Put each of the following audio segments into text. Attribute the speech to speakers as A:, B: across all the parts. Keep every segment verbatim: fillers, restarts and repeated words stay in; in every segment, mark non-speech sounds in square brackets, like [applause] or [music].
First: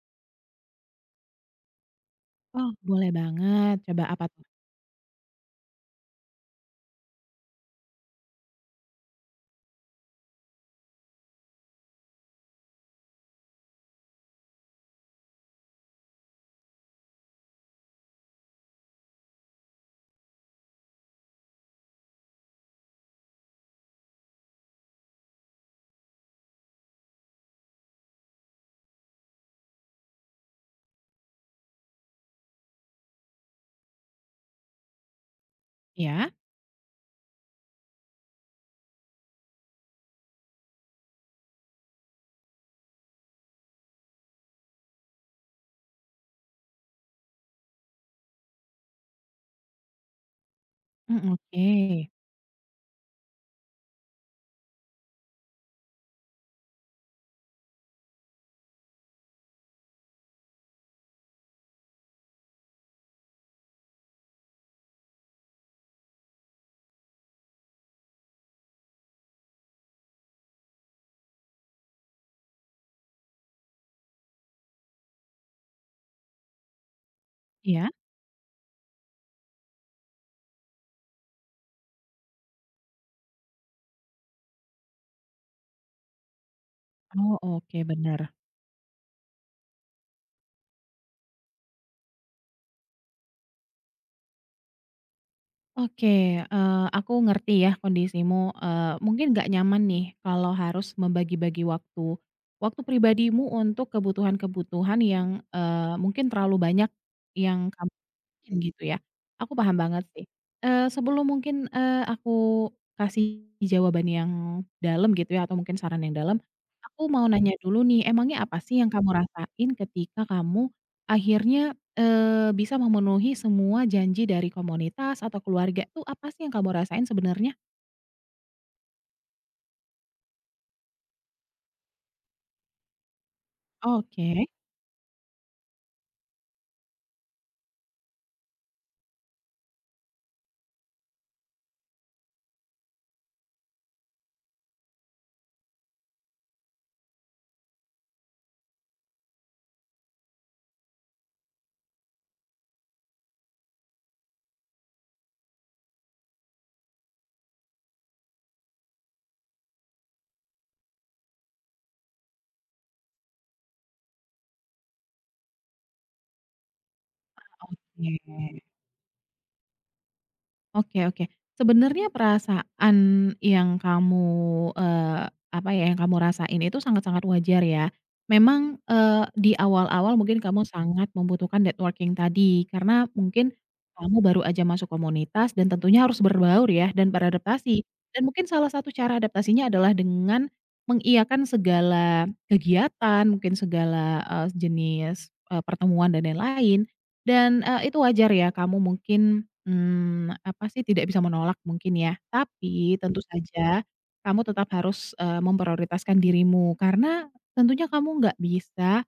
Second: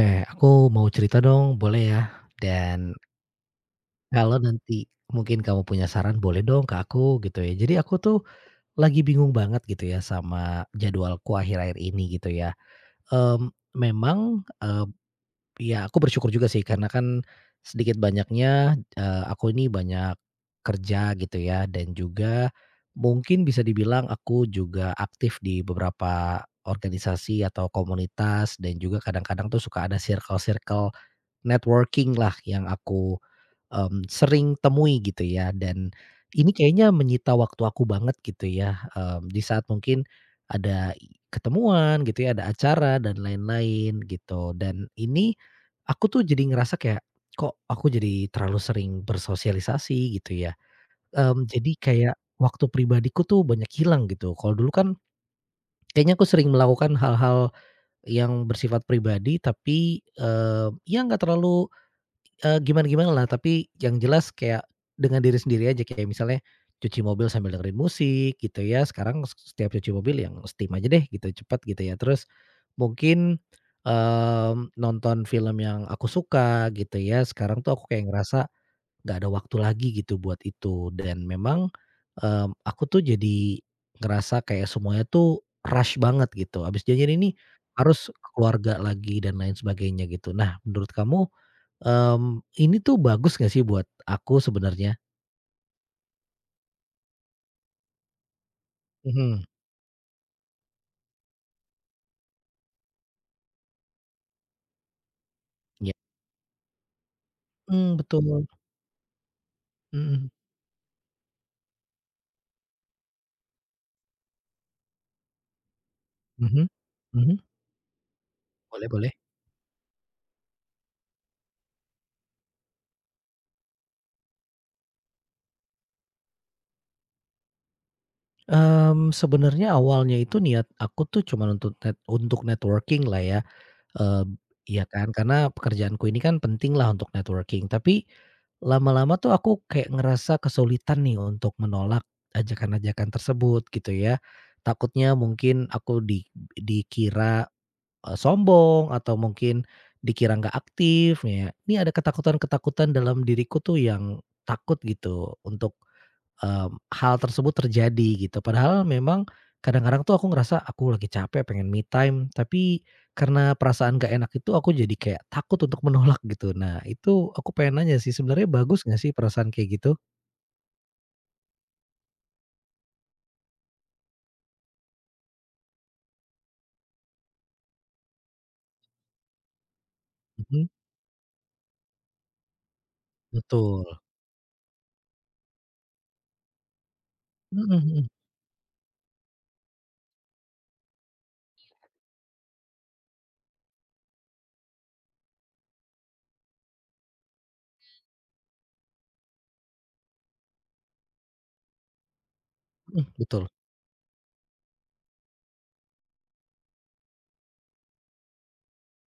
A: Eh, aku mau cerita dong, boleh ya?
B: Oh,
A: Dan
B: boleh banget. Coba apa
A: kalau
B: tuh?
A: nanti mungkin kamu punya saran, boleh dong ke aku gitu ya. Jadi aku tuh lagi bingung banget gitu ya sama jadwalku akhir-akhir ini gitu ya. Mmm, Memang, eee, ya aku bersyukur juga sih karena kan sedikit banyaknya, eee, aku ini banyak kerja gitu ya dan juga mungkin bisa dibilang aku juga aktif di beberapa organisasi atau komunitas dan juga kadang-kadang tuh suka ada circle-circle networking lah yang aku, mmm, sering temui gitu ya dan
B: Ya.
A: ini kayaknya menyita waktu aku banget gitu ya, mmm, di saat mungkin ada i ketemuan gitu ya, ada acara dan lain-lain gitu dan ini aku tuh jadi ngerasa kayak, "Kok aku jadi terlalu sering bersosialisasi?" Gitu ya,
B: Mmm,
A: mmm,
B: oke.
A: jadi kayak waktu pribadiku tuh banyak hilang gitu. Kalau dulu kan kayaknya aku sering melakukan hal-hal yang bersifat pribadi tapi, eee, ya nggak terlalu Eee, gimana lah, tapi yang jelas kayak dengan diri sendiri aja, kayak misalnya cuci mobil sambil dengerin musik gitu ya, sekarang s setiap cuci mobil yang steam aja deh gitu, cepet gitu ya. Terus mungkin, mmm, nonton film yang aku suka gitu ya, sekarang tuh aku
B: Iya?
A: kayak ngerasa nggak ada waktu lagi gitu buat itu. Dan memang, mmm, aku tuh jadi ngerasa kayak semuanya tuh rush banget gitu, habis janjian ini
B: Oh, oke,
A: harus
B: benar.
A: ke keluarga lagi dan lain sebagainya gitu. Nah, menurut kamu Mmm, ini tuh bagus nggak sih buat aku sebenarnya?
B: Oke, eee, aku ngerti ya kondisimu, eee, mungkin
A: Mhm.
B: nggak nyaman nih kalau harus membagi-bagi waktu waktu pribadimu untuk kebutuhan-kebutuhan yang,
A: Ya.
B: eee, mungkin terlalu banyak yang kam
A: Mmm, betul.
B: gitu ya, aku paham banget sih.
A: Mhm.
B: Eee, sebelum mungkin, eee, aku kasih jawaban yang dalam gitu ya atau mungkin saran yang dalam,
A: Mhm.
B: aku mau
A: Mhm.
B: nanya dulu nih, emangnya apa sih yang
A: Boleh
B: kamu
A: boleh.
B: rasain ketika kamu akhirnya, eee, bisa memenuhi semua janji dari komunitas atau keluarga tuh apa sih yang kamu rasain sebenarnya?
A: Mmm, sebenarnya awalnya itu niat aku tuh cuman untuk net untuk networking lah ya, eee,
B: Oke,
A: iya kan, karena pekerjaanku ini kan penting lah untuk networking. Tapi lama-lama tuh aku kayak ngerasa kesulitan nih untuk menolak ajakan-ajakan tersebut gitu ya. Takutnya mungkin aku di dikira Eee, sombong atau mungkin dikira nggak aktif ya, ini ada ketakutan-ketakutan dalam diriku tuh yang takut gitu untuk, mmm, hal tersebut terjadi gitu. Padahal memang kadang-kadang tuh aku ngerasa aku lagi capek pengen me time, tapi karena perasaan nggak enak itu aku jadi kayak takut untuk menolak gitu. Nah itu aku pengen nanya sih sebenarnya
B: iya.
A: bagus nggak sih perasaan kayak gitu?
B: Oke, oke. Sebenarnya perasaan yang kamu, eee, apa ya, yang kamu rasain itu sangat-sangat wajar ya. Memang, eee, di awal-awal mungkin kamu
A: Mhm,
B: sangat membutuhkan networking tadi, karena mungkin
A: betul.
B: kamu baru aja masuk komunitas dan tentunya harus berbaur ya dan
A: Mhm
B: beradaptasi.
A: mhm
B: Dan mungkin salah satu cara adaptasinya adalah dengan mengiakan segala kegiatan, mungkin segala, eee, jenis, eee, pertemuan dan lain-lain. Dan, eee, itu wajar ya kamu mungkin, Mmm, apa sih, tidak bisa menolak mungkin ya, tapi Mmm.
A: mhm,
B: tentu
A: betul.
B: saja kamu tetap harus, eee, memprioritaskan dirimu karena tentunya kamu nggak bisa,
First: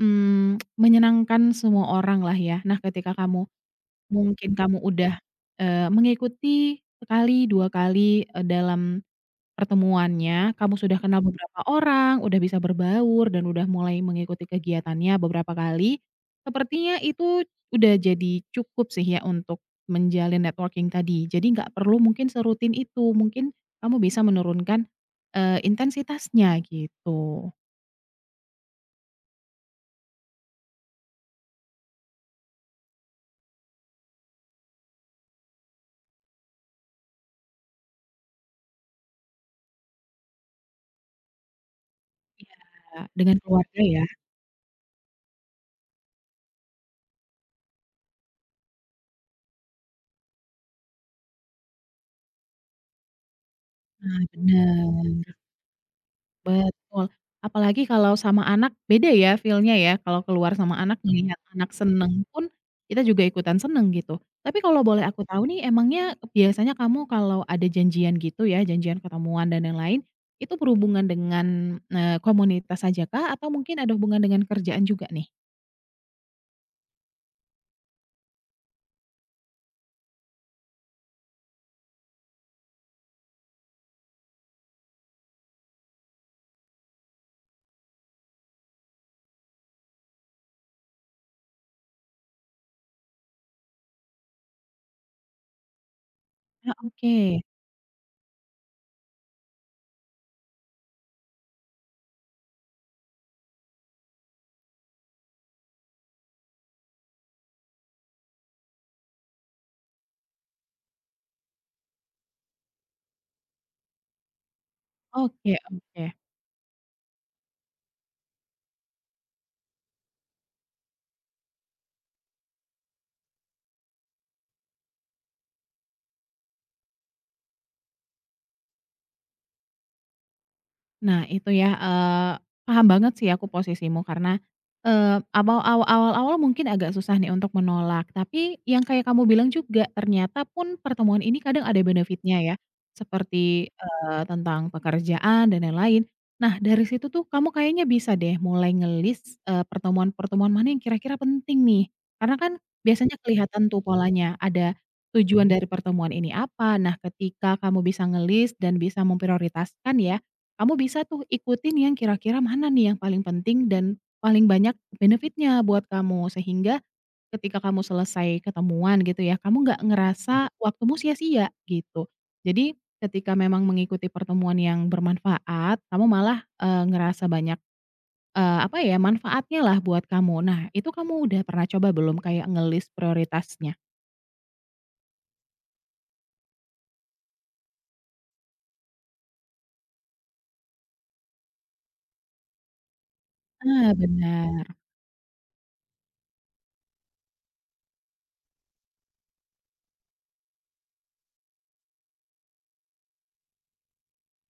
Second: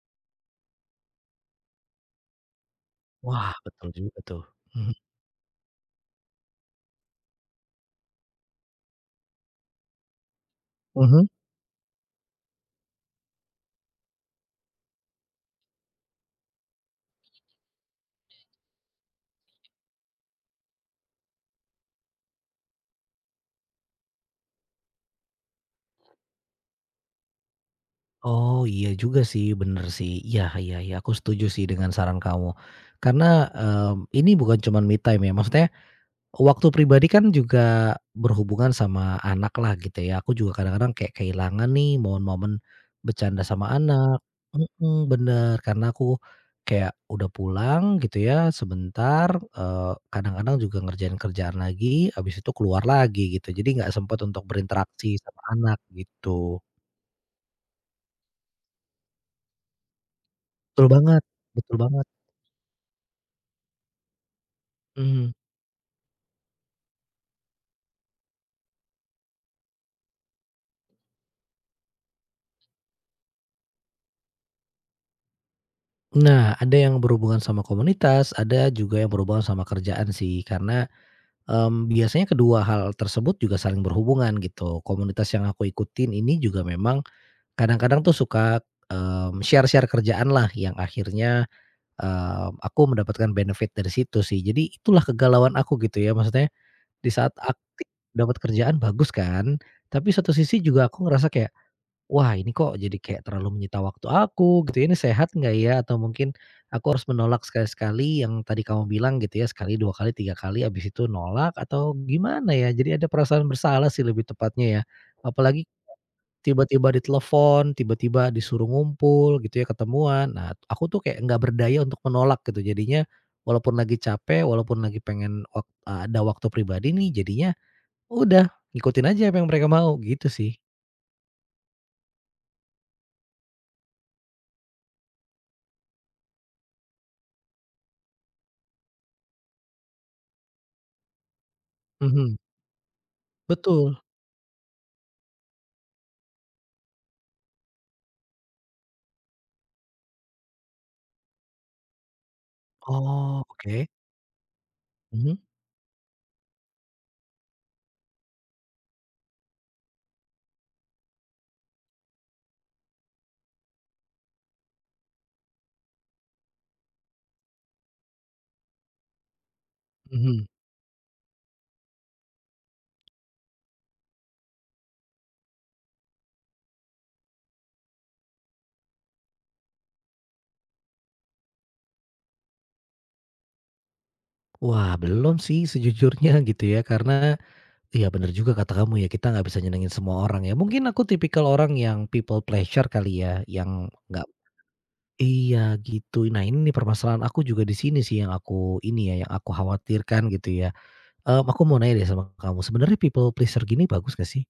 B: mmm, menyenangkan semua orang lah ya. Nah, ketika kamu
A: Wah betul juga tuh.
B: mungkin kamu
A: Mhm,
B: udah, eee, mengikuti sekali, dua kali, eee, dalam pertemuannya, kamu sudah kenal Mhm.
A: mhm.
B: beberapa orang, udah bisa berbaur, dan udah mulai mengikuti kegiatannya beberapa kali, sepertinya itu udah jadi cukup sih ya untuk menjalin networking tadi. Jadi nggak perlu mungkin serutin itu, mungkin kamu bisa menurunkan, eee, intensitasnya gitu.
A: Oh, iya juga sih, bener sih. Iya iya iya, aku setuju sih dengan saran kamu. Karena, mmm, ini bukan cuman me time ya, maksudnya waktu pribadi kan juga berhubungan sama anak lah gitu ya. Aku juga kadang-kadang kayak kehilangan nih momen-momen
B: Iya, dengan
A: bercanda sama
B: keluarga ya.
A: anak. Mhm, bener. Karena aku kayak udah pulang gitu ya sebentar, eee, kadang-kadang juga ngerjain kerjaan lagi, habis itu keluar lagi gitu. Jadi nggak sempat
B: Nah,
A: untuk berinteraksi
B: bener.
A: sama anak gitu.
B: Betul, apalagi kalau sama anak beda ya feel-nya ya, kalau keluar sama
A: Betul
B: anak
A: banget
B: melihat anak
A: betul banget.
B: seneng pun, kita juga ikutan seneng gitu. Tapi kalau boleh aku
A: Mhm.
B: tahu nih emangnya biasanya kamu kalau ada janjian gitu ya, janjian ketemuan dan yang lain itu berhubungan dengan, eee, komunitas saja kah atau mungkin ada hubungan dengan kerjaan juga nih?
A: Nah, ada yang berhubungan sama komunitas, ada juga yang berhubungan sama kerjaan sih. Karena, mmm, biasanya kedua hal tersebut juga saling berhubungan gitu. Komunitas yang aku ikutin ini juga memang kadang-kadang tuh suka, mmm, share-share kerjaan lah, yang akhirnya, eee, aku mendapatkan benefit dari situ sih. Jadi itulah kegalauan aku gitu ya, maksudnya
B: Ah,
A: di
B: oke.
A: saat aktif dapat kerjaan bagus kan, tapi satu sisi juga aku ngerasa kayak, "Wah, ini kok jadi kayak terlalu menyita waktu aku gitu ya, ini sehat nggak ya? Atau mungkin aku harus menolak sekali-sekali yang tadi kamu bilang gitu ya, sekali, dua kali, tiga kali, abis itu nolak atau gimana ya?" Jadi ada perasaan bersalah sih lebih tepatnya ya.
B: Oke,
A: Apalagi
B: oke.
A: tiba-tiba ditelepon, tiba-tiba disuruh ngumpul gitu ya, ketemuan. Nah, aku tuh kayak nggak berdaya untuk menolak gitu. Jadinya walaupun lagi capek, walaupun lagi pengen wak eh, ada waktu pribadi nih, jadinya udah ngikutin aja apa yang mereka mau, gitu sih.
B: Nah itu ya, eee, paham banget sih aku posisimu karena, eee, abaw aw awal-awal mungkin agak susah nih untuk menolak, tapi yang kayak kamu bilang juga ternyata pun pertemuan ini kadang ada benefitnya
A: Mhm,
B: ya, seperti,
A: betul.
B: eee, tentang pekerjaan dan lain-lain. Nah dari situ tuh kamu kayaknya bisa deh mulai ngelis list pertemuan-pertemuan mana yang kira-kira penting nih, karena kan biasanya
A: Oh,
B: kelihatan tuh
A: oke.
B: polanya, ada
A: Mhm
B: tujuan dari pertemuan ini apa. Nah ketika kamu bisa ngelis dan bisa memprioritaskan ya, kamu bisa tuh ikutin yang kira-kira mana nih yang paling penting dan paling banyak benefitnya buat kamu, sehingga ketika kamu selesai ketemuan gitu ya, kamu nggak Mhm. ngerasa
A: mhm.
B: waktumu sia-sia gitu. Jadi ketika memang mengikuti pertemuan yang bermanfaat, kamu malah, eee, ngerasa banyak, eee, apa ya, manfaatnya lah buat kamu. Nah, itu kamu udah pernah coba belum kayak ngelis prioritasnya?
A: Wah, belum sih sejujurnya [laughs] gitu ya, karena iya bener juga kata kamu ya, kita nggak bisa nyenengin semua orang ya. Mungkin aku tipikal orang yang people pleasure kali ya, yang
B: Ah,
A: nggak
B: benar.
A: iya gitu. Nah, ini nih permasalahan aku juga di sini sih, yang aku ini ya, yang aku khawatirkan gitu ya. Mmm, aku mau nanya deh sama kamu, sebenarnya people pleasure gini bagus nggak sih?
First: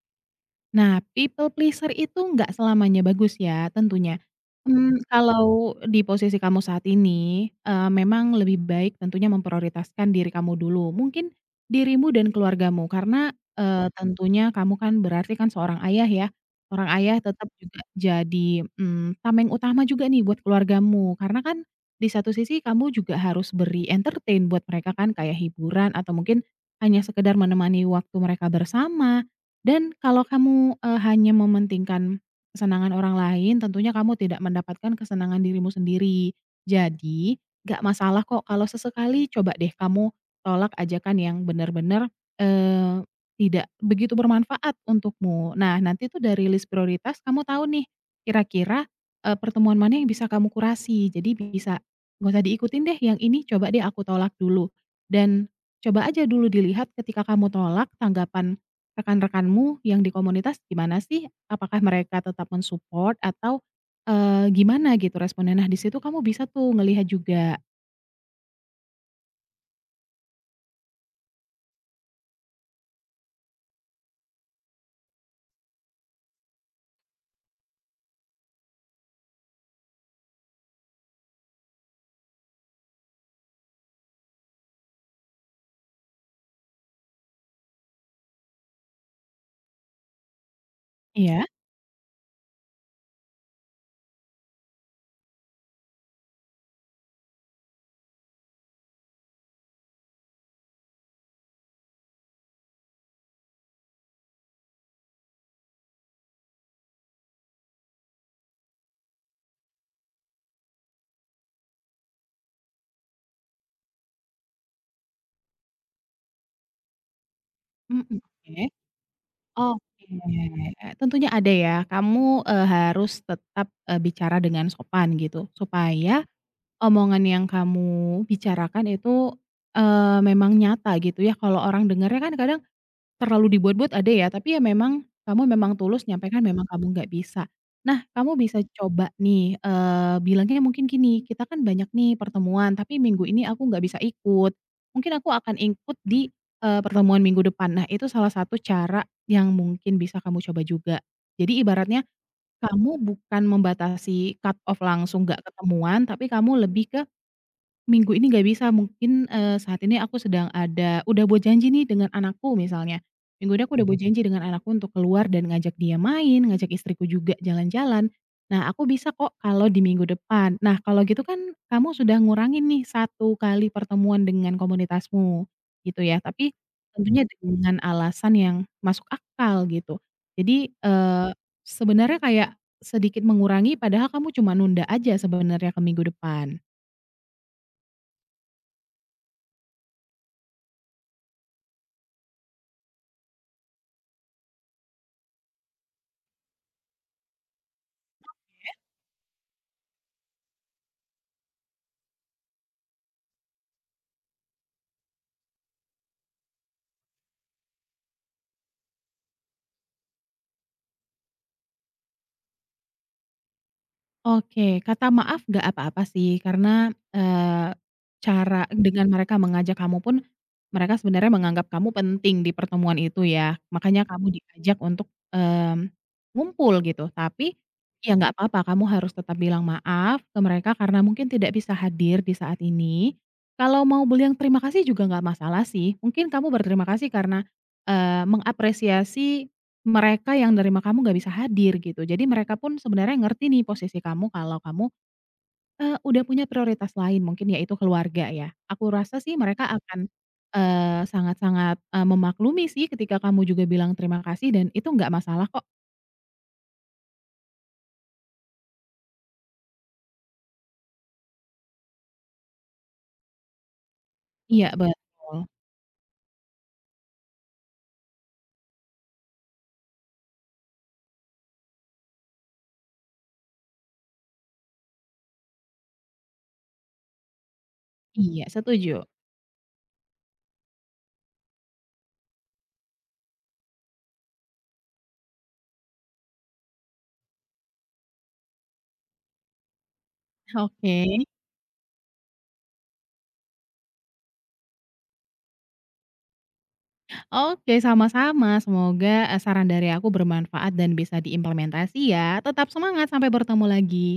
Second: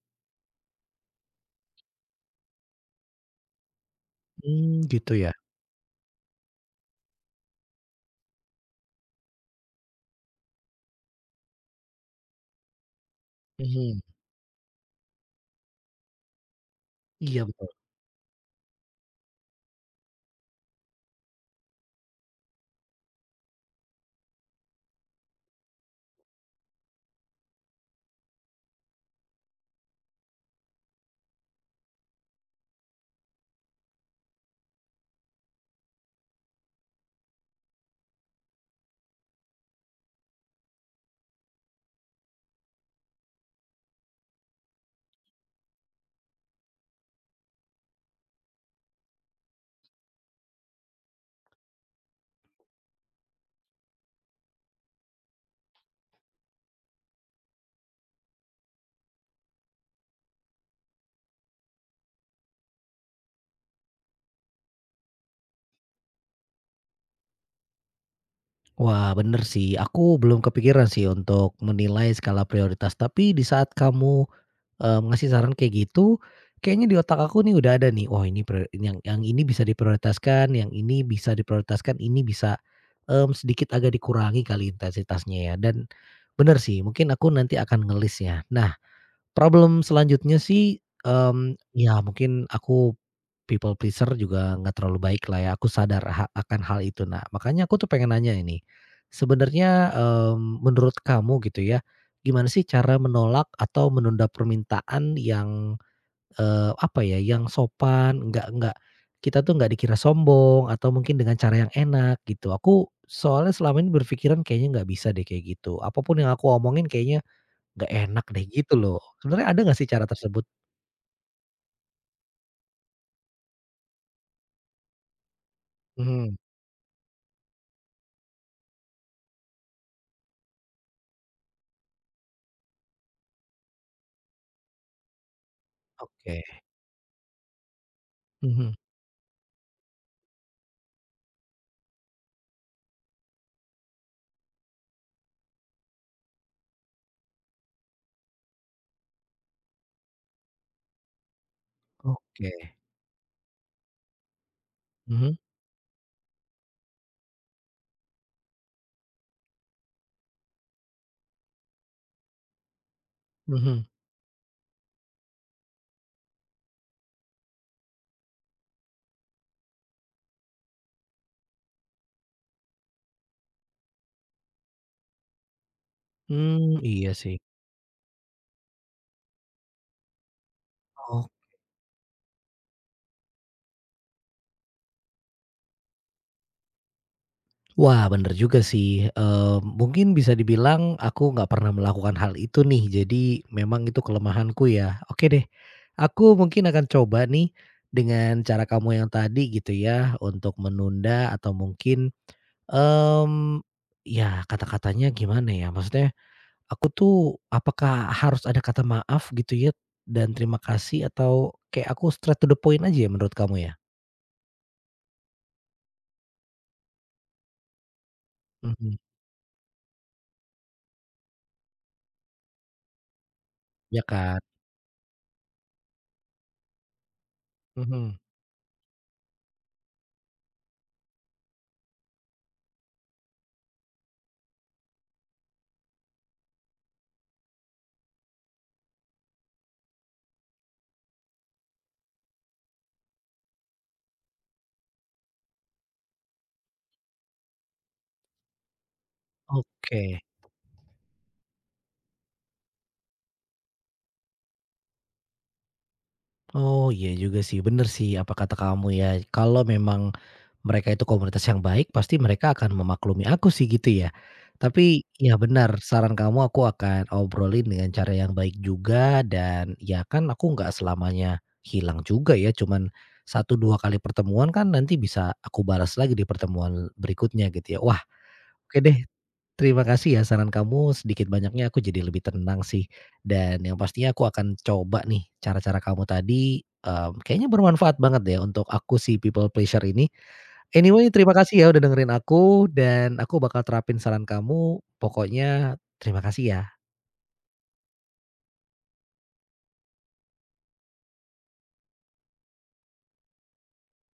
B: Nah, people pleaser itu nggak selamanya bagus ya tentunya.
A: Hmm
B: Mmm,
A: gitu ya?
B: kalau di posisi kamu saat ini, eee, memang lebih baik tentunya memprioritaskan diri kamu dulu. Mungkin dirimu dan keluargamu karena, eee,
A: Mhm.
B: tentunya kamu kan berarti kan seorang ayah ya, seorang ayah tetap
A: Iya bet
B: juga jadi, mmm, tameng utama juga nih buat keluargamu. Karena kan di satu sisi kamu juga harus beri entertain buat mereka kan, kayak hiburan atau mungkin hanya sekedar menemani waktu mereka bersama. Dan kalau kamu, eee, hanya mementingkan kesenangan orang lain, tentunya kamu tidak mendapatkan kesenangan dirimu sendiri. Jadi, nggak masalah kok kalau sesekali coba deh kamu tolak ajakan yang benar-benar, eee, tidak begitu bermanfaat untukmu. Nah, nanti tuh dari list prioritas kamu tahu nih, kira-kira, eee, pertemuan mana yang bisa kamu kurasi. Jadi bisa, gak usah diikutin deh, yang ini coba deh aku tolak dulu. Dan coba aja dulu dilihat ketika kamu tolak, tanggapan rekan-rekanmu yang di komunitas gimana sih? Apakah mereka tetap mensupport atau, eee, gimana gitu responnya? Nah, di situ kamu bisa tuh ngelihat juga.
A: Wah, bener sih. Aku belum kepikiran sih untuk menilai skala prioritas, tapi di saat kamu, eee, ngasih saran kayak gitu, kayaknya di otak aku nih udah ada nih, "Wah ini prior yang yang ini bisa diprioritaskan, yang ini bisa diprioritaskan, ini bisa, mmm, sedikit agak dikurangi kali intensitasnya ya." Dan bener sih, mungkin aku nanti akan ngelis ya. Nah, problem selanjutnya sih,
B: Ya.
A: mmm, ya mungkin aku people pleaser juga nggak terlalu baik lah ya, aku sadar ha akan hal itu. Nah, makanya aku tuh pengen nanya ini, sebenarnya, mmm, menurut kamu gitu ya, gimana sih cara menolak atau menunda permintaan yang, eee, apa ya, yang sopan, nggak nggak kita tuh nggak dikira sombong atau mungkin dengan cara yang enak gitu. Aku soalnya selama ini berpikiran kayaknya nggak bisa deh kayak gitu, apapun yang aku omongin kayaknya nggak
B: Mhm,
A: enak deh
B: oke.
A: gitu loh. Sebenarnya ada nggak sih cara
B: Oke,
A: tersebut?
B: tentunya ada ya. Kamu, eee, harus tetap, eee, bicara dengan sopan gitu, supaya
A: Mhm,
B: omongan yang kamu bicarakan itu, eee, memang nyata gitu ya. Kalau orang dengarnya kan kadang terlalu dibuat-buat ada ya, tapi ya memang kamu memang tulus
A: oke,
B: nyampaikan memang kamu nggak bisa. Nah, kamu bisa
A: mhm,
B: coba nih, eee, bilangnya mungkin gini, "Kita kan banyak nih pertemuan, tapi minggu ini aku nggak bisa ikut. Mungkin aku akan ikut di, eee, pertemuan minggu depan." Nah, itu salah satu cara yang mungkin bisa kamu coba juga. Jadi ibaratnya
A: oke,
B: kamu bukan membatasi cut off langsung
A: mhm.
B: nggak ketemuan, tapi kamu lebih ke minggu ini nggak bisa mungkin, eee, saat ini aku sedang ada udah buat janji nih dengan anakku misalnya, minggu ini aku
A: Mhm.
B: udah buat janji dengan anakku untuk keluar dan ngajak dia main, ngajak istriku juga jalan-jalan. Nah aku bisa kok kalau di minggu depan. Nah kalau gitu kan kamu sudah ngurangin nih satu kali pertemuan dengan komunitasmu gitu ya, tapi
A: Hmm, iya
B: tentunya
A: sih.
B: dengan alasan yang masuk akal gitu. Jadi, eee,
A: Oh,
B: sebenarnya kayak sedikit mengurangi padahal kamu cuma nunda aja sebenarnya ke minggu depan.
A: wah bener juga sih, eee, mungkin bisa dibilang aku nggak pernah melakukan hal itu nih, jadi memang itu kelemahanku ya. Oke deh, aku mungkin akan coba nih dengan cara kamu yang tadi gitu ya, untuk menunda atau mungkin, mmm, ya, kata-katanya gimana ya, maksudnya aku tuh apakah harus ada kata maaf gitu ya dan terima kasih, atau kayak aku straight to the point aja ya menurut kamu ya?
B: Oke, kata maaf nggak apa-apa sih karena, eee, cara
A: Mhm,
B: dengan mereka mengajak kamu pun, mereka sebenarnya menganggap kamu penting di pertemuan itu ya,
A: ya
B: makanya kamu
A: kan?
B: diajak untuk, mmm, ngumpul gitu. Tapi, ya
A: Mhm.
B: nggak apa-apa kamu harus tetap bilang maaf ke mereka karena mungkin tidak bisa hadir di saat ini. Kalau mau bilang terima kasih juga nggak masalah sih, mungkin kamu berterima kasih karena, eee, mengapresiasi mereka yang nerima kamu nggak bisa hadir gitu. Jadi mereka pun sebenarnya ngerti nih posisi kamu kalau kamu, eee, udah punya prioritas lain mungkin yaitu keluarga ya. Aku rasa sih mereka akan,
A: Oke.
B: eee, sangat-sangat, eee, memaklumi sih ketika kamu juga bilang terima kasih dan itu nggak masalah kok.
A: Oh, iya juga sih, bener sih apa kata kamu ya, kalau memang mereka itu komunitas yang baik pasti mereka akan memaklumi aku sih gitu ya.
B: Iya
A: Tapi ya,
B: betul,
A: benar saran kamu, aku akan obrolin dengan cara yang baik juga, dan ya kan aku nggak selamanya hilang juga ya, cuman satu dua kali pertemuan kan nanti bisa aku balas lagi di pertemuan berikutnya gitu ya. Wah,
B: iya
A: oke deh.
B: setuju.
A: Terima kasih ya saran kamu, sedikit banyaknya aku jadi lebih tenang sih, dan yang pastinya aku akan coba nih cara-cara kamu tadi, mmm, kayaknya bermanfaat banget deh untuk aku si people pleasure ini.
B: Oke,
A: Anyway terima kasih ya udah dengerin aku dan aku bakal terapin saran kamu, pokoknya terima kasih ya.
B: oke, sama-sama. Semoga, eee, saran dari aku bermanfaat dan bisa diimplementasi ya. Tetap semangat sampai bertemu lagi.